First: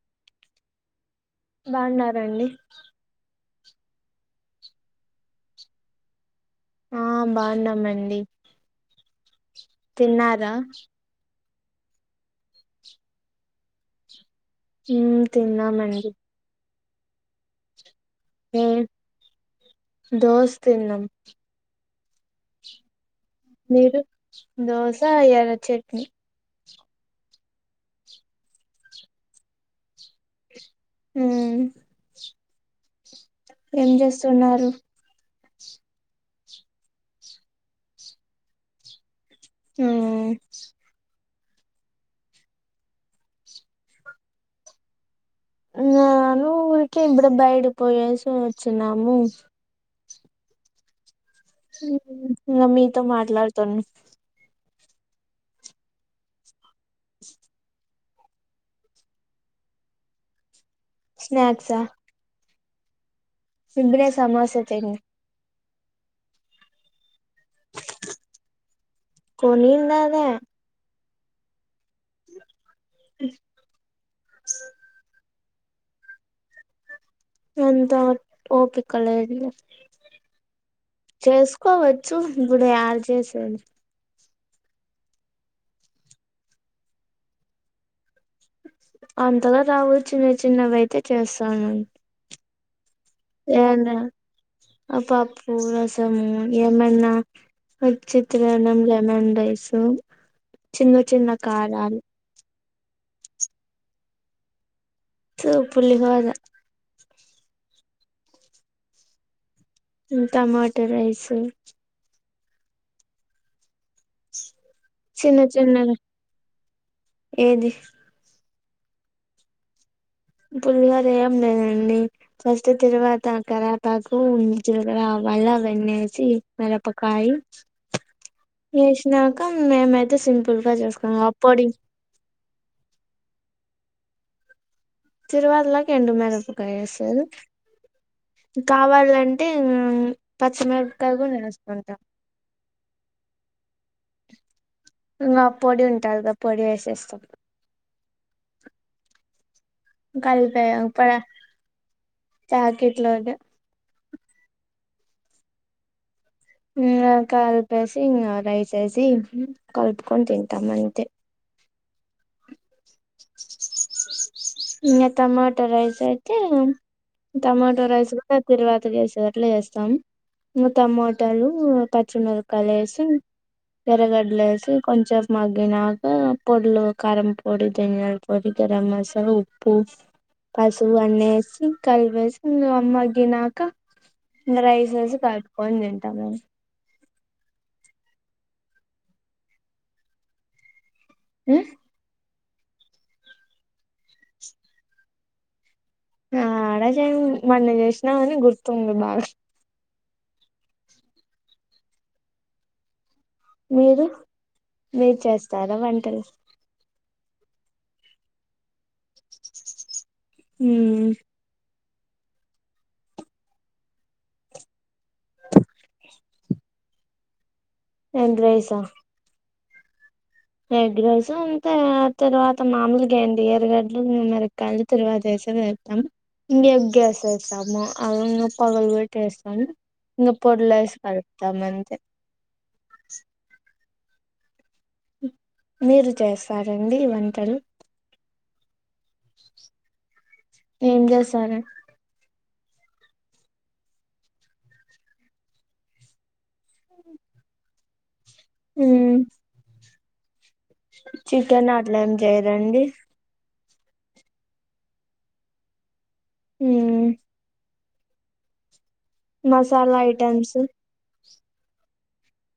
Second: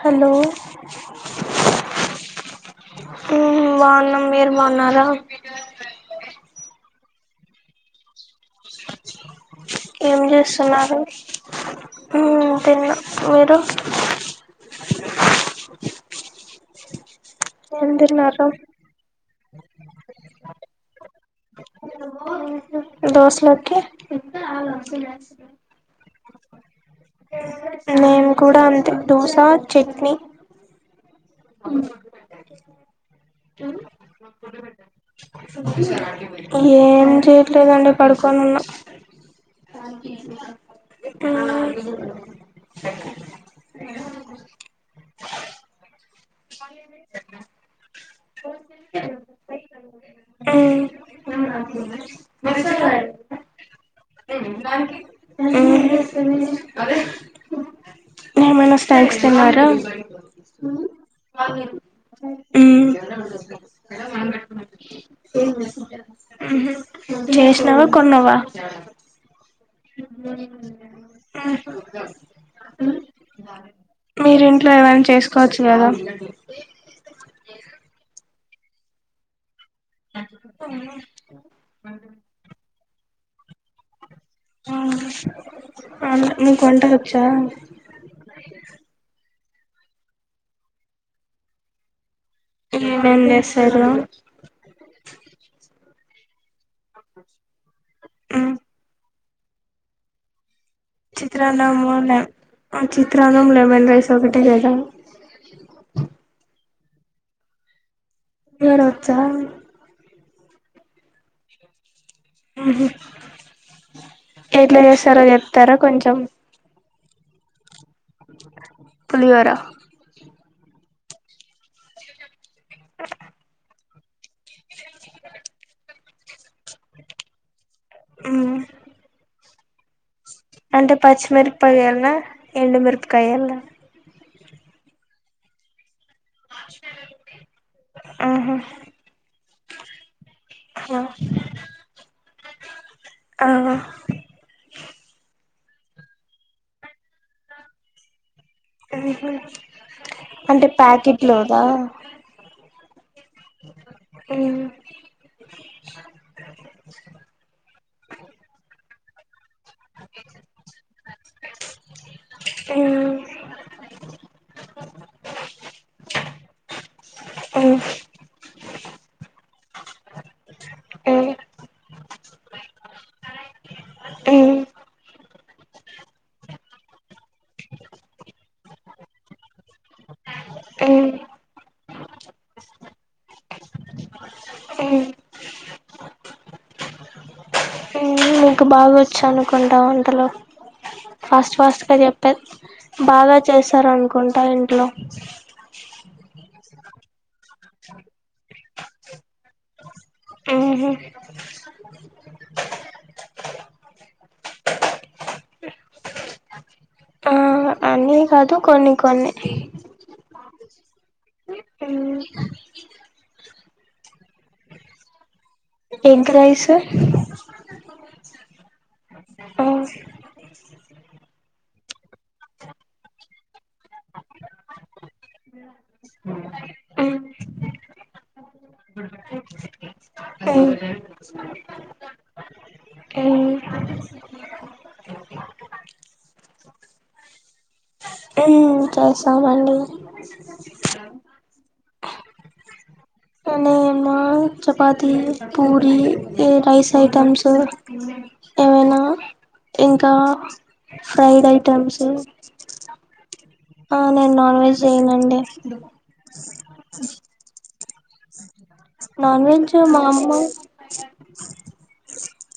Hollow బాగున్నారండి హు బావున్నం మీరు బావున్నారా ఆ బాన్నామండి ఏం చేస్తున్నారు హు తిన్నా మీరు ఉం తిన్నా మండి ఏంది ఉం దోస తిన్నాం ఉహూ దోసలోకి మీరు దోశ ఎర్ర చట్నీ మేము కూడా అంతే దోస చట్నీ ఉం ఏం చేస్తున్నారు ఏం చేయట్లేదండి పడుకొనున్న మ్మ్ అ [unintelligible] ఆ నేను ఊరికే ఇప్పుడే బయటికిపోయేసి వచ్చినాము [inaudible] ఇంగ మీతో మాట్లాడుతున్నా ఏం చేస్తున్నారు ఏమైనా స్నాక్స్ తిన్నారా స్నాక్స్ ఆ ఉం ఇప్పుడే సమోసా తిన్నా ఉహు చేసినవా కొన్నావా కొనిన్నవే హు మీరూ ఇంట్లో ఏమనా చేస్ కోవచ్చు కదా అంత ఓపిక లేదు లే చేసుకోవచ్చు ఇప్పుడు యాడ చేసేది ఆ అ మీకు వంట వచ్చా అంతగా రావు చిన్న చిన్నవైతే చేస్తాను ఏమేం ఏంట చేస్తారు అ పప్పు రస త్తము ఏమన్న చిత్రనం లెమన్ రైస్ చిన్న చిన్న కారాలు చిత్రాన్నంలె ఆ చిత్రాన్నం లెమన్ రైస్ ఒకటే కదా పులిహోర [unintelligible] వచ్చా టమాటా రైస్ ఉహు ఎట్లా చేస్తారో చిన్న చెప్తారా చిన్నగా కొంచెం ఏది పులిగోర పుల్లిగోర ఏం లేదండి ఫస్ట్ తిరువాతా అక్కరా ఆకు జీలకర్ర మళ్ళ అవన్నీ వేసి మిరపకాయి ఉమ్ వేసినాక మే మే అంటే పచ్చిమిరపకాయ వేయాలనా ఎండు మిరపకాయ వేయాలనా చిరువాలకు ఎండు మిరపకాయ వేస్తారు ఆహా కావాలంటే పచ్చిమిరపకాయ కూడా వేస్తుంటాం ఆ పొడి ఉంటాదిగా పొడి వేసేస్తాం కలిపే అంటే ప ప్యాకెట్ లోదా ప్యాకెట్లోది ఉమ్ ఇంగా కలిపేసి ఇంగా రైస్ వేసి కలుపుకొని తింటాం అంతే ఉమ్ ఇంగా టమాటా రైస్ అయితే ఉమ్ ఉమ్ టమాటో రైస్ కూడా తిరువాతి చేసేది అట్లే చేసి టమోటాలు పచ్చిమిరకాయలు వేసి ఉమ్ ఎర్రగడ్డలేసి కొంచెం మగ్గినాక పొడ్లు కారం పొడి, దనియాల పొడి, గరం మసాలా, ఉప్పు పూ ఉమ్ పసుపు ఉమ్ అన్నేసి కలిపేసి మగ్గినాక ఇంగా రైస్ ఉమ్ ఏసి కలుపుకొని తింటాం మేం మీకు బాగా వచ్చు అనుకుంటా వంటలు ఫాస్ట్ ఉమ్ ఫాస్ట్ గా చెప్ బాగా చేస్తారనుకుంటా ఇంట్లో ఆడచేయం మొన్న చేసినామని గుర్తుంది బాగా ఉహు మీరు మీరు చేస్తారా వంటలు ఆ అన్నీ కాదు కొన్ని కొన్ని ఉమ్ ఎగ్ రైసు ఎగ్ రైస్ ఆ ఉమ్ ఎగ్ రైస్ అంతే తర్వాత మామూలుగా ఏంది ఎర్రగడ్లు, మిరపకాయలు తర్వాతేసి వేస్తాం ఇంగా ఎగ్ వేసేస్తాం అవి ఇంగా పగలగొట్టి వేస్తాం ఇంగా పొడులేసి కలుపుతాము అంతే ఉమ్ మీరు చేస్తారండి వంటలు ఉమ్ చేస్తామండి ఏం చేశారు నేమా చపాతి, పూరి ఈ రైస్ ఐటమ్స్ ఏమైనా మ్మ్ ఇంకా ఫ్రైడ్ చికెన్ అట్లా ఐటమ్స్ ఏం చేయరండి ఆ నేను నాన్ వెజ్ చేయనండి హు నాన్ వెజ్ మసాలా మా అమ్మ ఐటమ్స్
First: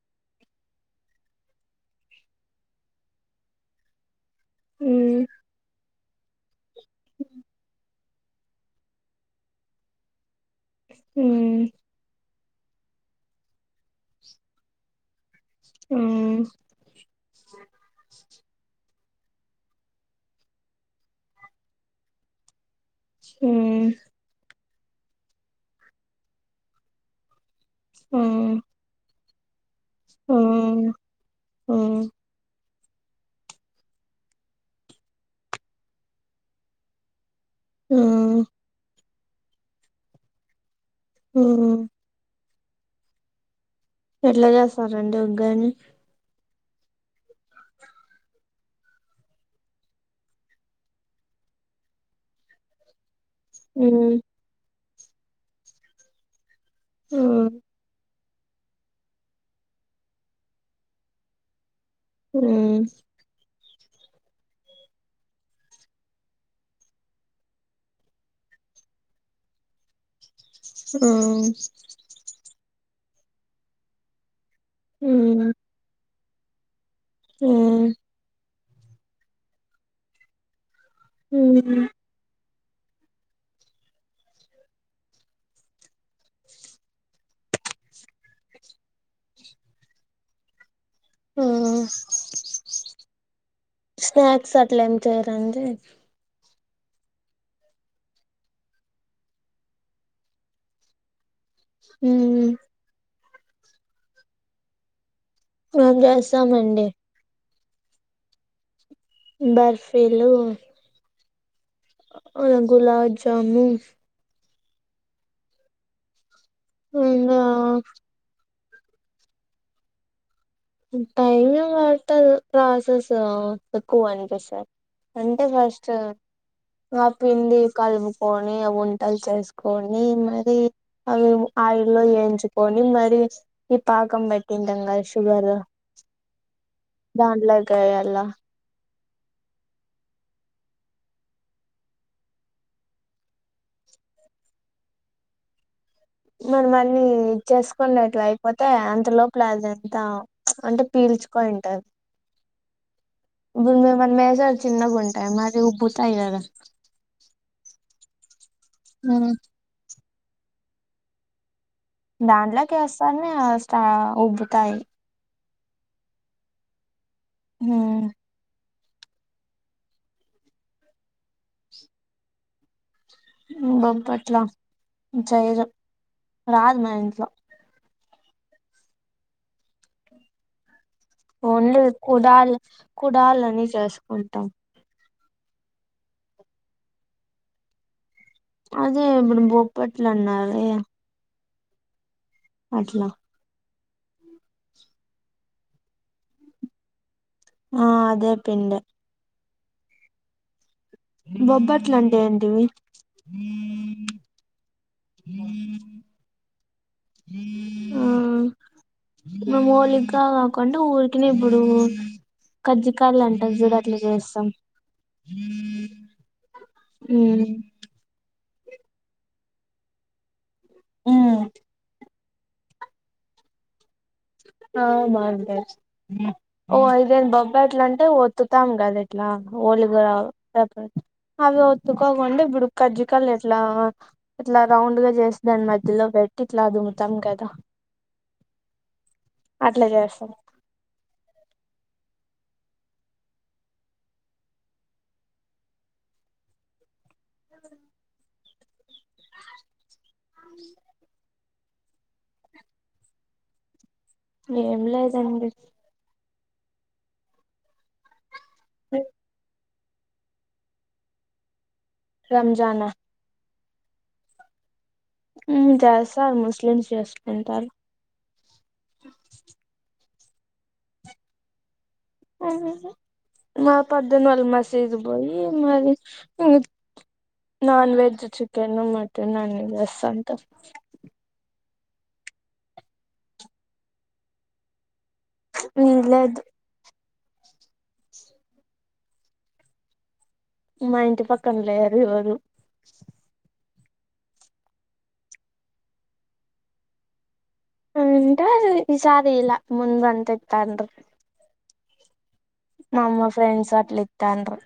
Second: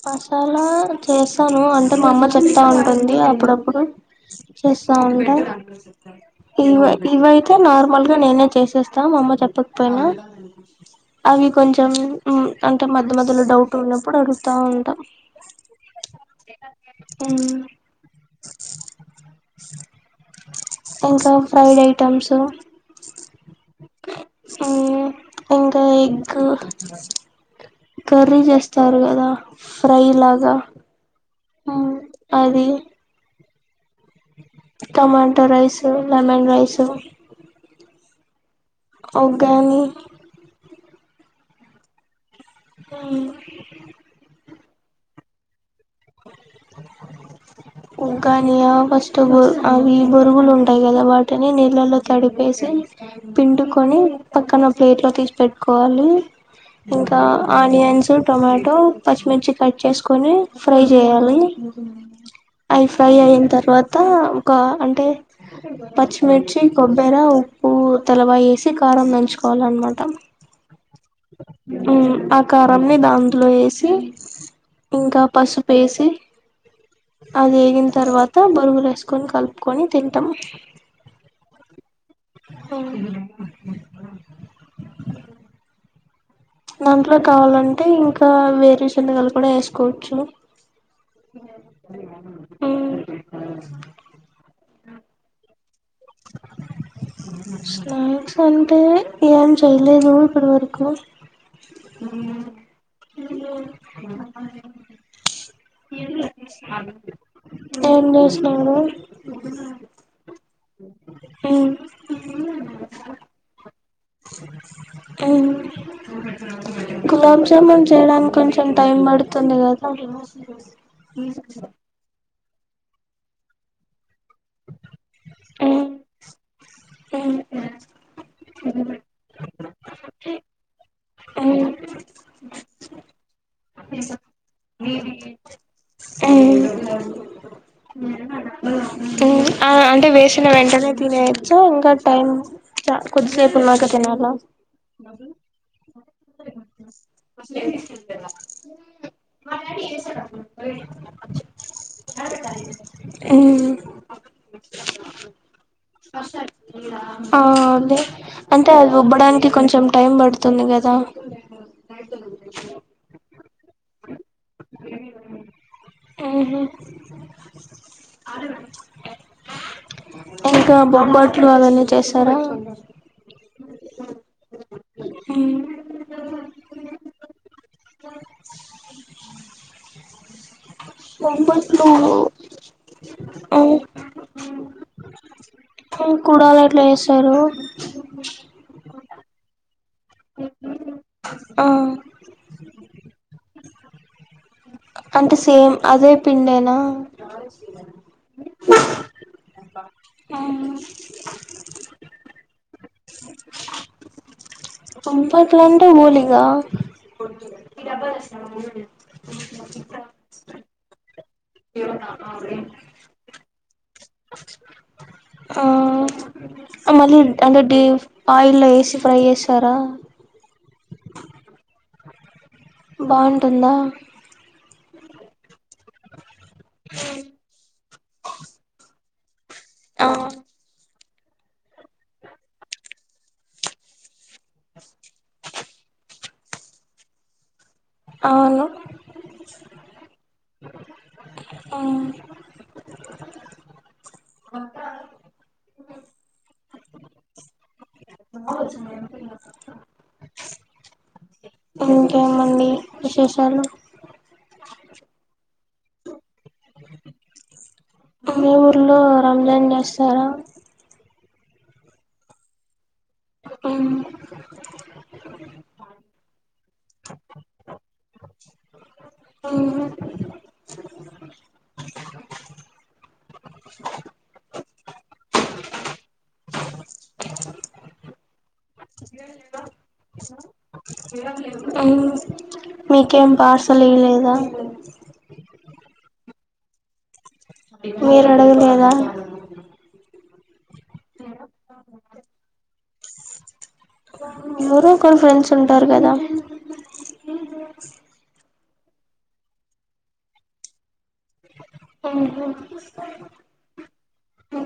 హాస్టల్ల చేస్తాను అంటే మా అమ్మ చెప్తా ఉంటుంది అప్పుడప్పుడు చేస్తా మ్మ్ ఉంటా ఇవ ఇవైతే నార్మల్గా నేనే చేసేస్తా మా అమ్మ చెప్పకపోయినా అవి మ్మ్ కొంచెం అంటే మధ్య మధ్యలో డౌట్ ఉన్నప్పుడు అడు ఉంటా మ్మ్ ఉమ్ ఇంకా ఫ్రైడ్ ఐటమ్స్ మ్మ్ ఆ ఇంకా ఎగ్ కర్రీ చేస్తారు కదా ఫ్రై లాగా మ్ ఎ టమాట రైసు లెమన్ రైసు మ్మ్ ఒగ్గాని మ్ మ్ ఎలా చేస్తారు అండి ఒగ్గాని కానీ ఫస్ట్ బ అవి బొరుగులు ఉంటాయి కదా వాటిని నీళ్ళల్లో తడిపేసి పిండుకొని పక్కన ప్లేట్ లో తీసి పెట్టుకోవాలి ఇంకా ఆనియన్స్ టొమాటో పచ్చిమిర్చి కట్ చేసుకొని ఫ్రై చేయాలి అవి ఫ్రై అయిన తర్వాత ఒక అంటే పచ్చిమిర్చి కొబ్బర ఉప్పు తెలవా వేసి కారం నంచుకోవాల అన్నమాట ఆ కారంని దాట్లో వేసి ఇంకా పసుపేసి అది ఎగిన తర్వాత బొరుగులు వేసుకొని కలుపుకొని తింటాము హ్మ్ అవును దాంట్లో కావాలంటే ఇంకా వేరి శనగాలు కూడా వేసుకోవచ్చు మ్ ట్లేం ఏం చేయరా అండి స్నాక్స్ అంటే ఏం చేయలేదు ఇప్పటి వరకు మ్ ఏమో చెప్పాలి ఫోన్ జేసామండి ఏం చేస్తున్నారు బర్ఫీలు అ గులాబ్ జాము అ ఇంకా గులాబ్ జామూన్ చేయడానికి కొంచెం టైమ్ పడుతుంది కద టైమ్ ఏం పట్టదు ప్రాసెసు ఎక్కువ ఎ సార్ అంటే ఫస్ట్ ఆ పిండి కలుపుకొని వంటలు చేసుకొని మరి అవి ఆయిల్లో ఎయించుకొని మరి ఈ పాకం బెట్టి ఉంటం కద షుగర్ దాంట్లో కేయలా అంటే వేసిన వెంటనే తినేయచ్చా ఇంకా టైం కొద్దిసేపు ఉన్నాక తినాల మరి మళ్లీ చేసుకున్నట్లా అయిపోతే అ ఇంతలో ప్లాజంత అంటే పీల్చుకోని ఉంటది ఇప్పుడు మనమేసం చిన్నగా ఉంటాయి మరి ఉబ్బుతాయి కదా ఆ అదే అంటే అది ఉబ్బడానికి కొంచెం టైం పడుతుంది కదా దాంట్లోకి వేస్తానే కాస్తా ఉబ్బుతాయి ఊహు హ్మ్ ఇంకా బొబ్బట్లు అలానే చేస్తారా బొబ్బట్లా చెయ్యరు రాదు మ ఇంట్లో ఓన్లీ బొబ్బట్లు కుడాల్ కుడాల్ ఆ అన్ని చేసుకుంటాం కుడాల్ ఎట్ల చేస్తారు అదే ఇప్పుడు బొబ్బట్లు అన్నావే హా అట్లా అంటే సేమ్ అదే పిండేనా ఆ అదే పిండే బొబ్బట్లు అంటే ఏంటివి బొబ్బట్లు అంటే వోలిగా డబల్ మేం వోలిగా కాకుండా ఊరికినే ఇప్పుడు కజ్జికాయలు అంటారు చూడు అట్లా చేస్తాం ఆ మళ్ళీ ఉమ్ అంటే డి ఆయిల్లో వేసి ఫ్రై చేస్తారా హ్మ్ బాగుంటుందా ఆ బావుంటది ఓ ఇఐదేను బొబ్బట్లు అంటే ఒత్తుతాం కదా ఎట్లా వోలిగా ఆ రావు అవి ఒత్తుకోకుండా ఇప్పుడు కజ్జికాయలు ఎట్లా ఎట్లా రౌండ్ గా చేసి దాని మధ్య లో పెట్టి ఇట్లా అదుముతాం కదా అవును అట్లే చేస్తాం ఇంకేమండి విశేషాలు ఏం లేదండి మీ ఊర్లో మీ రంజాన్ చేస్తార రంజనా హ్మ్ హ్మ్ చేస్తారు ముస్లిమ్స్ చేసుకుంటారు ఆ మా పద్దన్న వాళ్ళు మసీదు కి పోయి మరి ఇ నాన్ వెజ్ చికెన్ మటన్ అన్ని చేస్తుంటారు మీకేం పార్సల్ ఇవ్వలేదా ఇలేదు మీరు అడగలేదా మా ఇంటి పక్కన లేరు ఎవరు ఎవరో ఒకరు ఫ్రెండ్స్ ఉంటారు కదా ఉంటరు ఈసారి ఇలా ముందువి అంత ఇత్తండ్రు ఆహ మా అమ్మ ఫ్రెండ్స్ అట్ల ఇత్తండ్రు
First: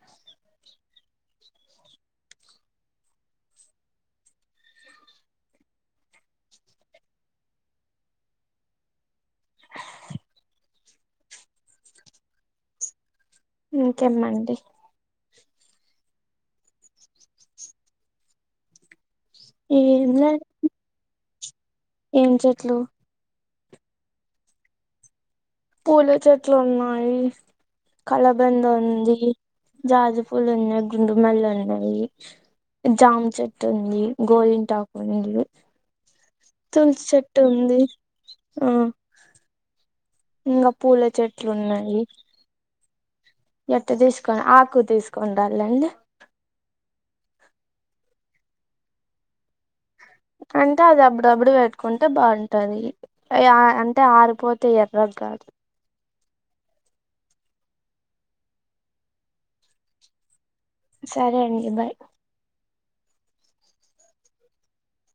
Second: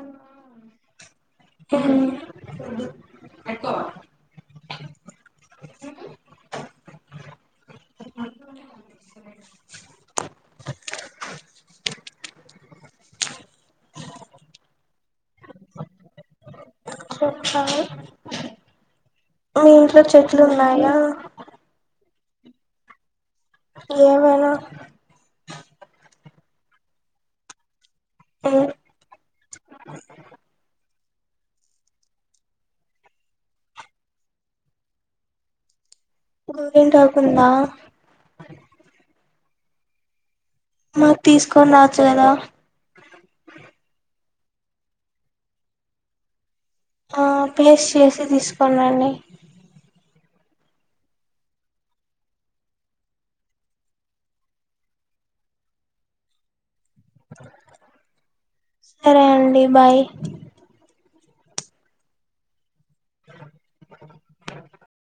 హ్మ్ ఇంకేమ్మండి చెప్పాలి మీ ఇంట్లో ఏం చెట్లు లేదు ఉన్నాయా ఏం చెట్లు ఏమేనా పూల చెట్లు ఉన్నాయి కలబంద ఉంది, జాజి పూలు ఉన్న గుండుమల్లె ఉన్నవి. జామ్ చెట్టు ఉంది, గోరింటాకు ఉంది. తుల్సి చెట్టు గోరింటాకుందా ఉంది ఆ ఇంగ పూల మాకు చెట్లు తీసుకొని ఉన్నవీ రావచ్చు కదా తొని ఆకు తీసుకుండళ్ళండి ఆ ప్లేస్ చేసి తీసుకోల్లండి అంటే అది అప్పుడప్పుడు బెట్టుకుంటే బావుంటది ఆయా అంటే ఆరిపోతే ఎర్రగ్ కాట్లే సరే అండి బాయ్ సరే అండి బాయ్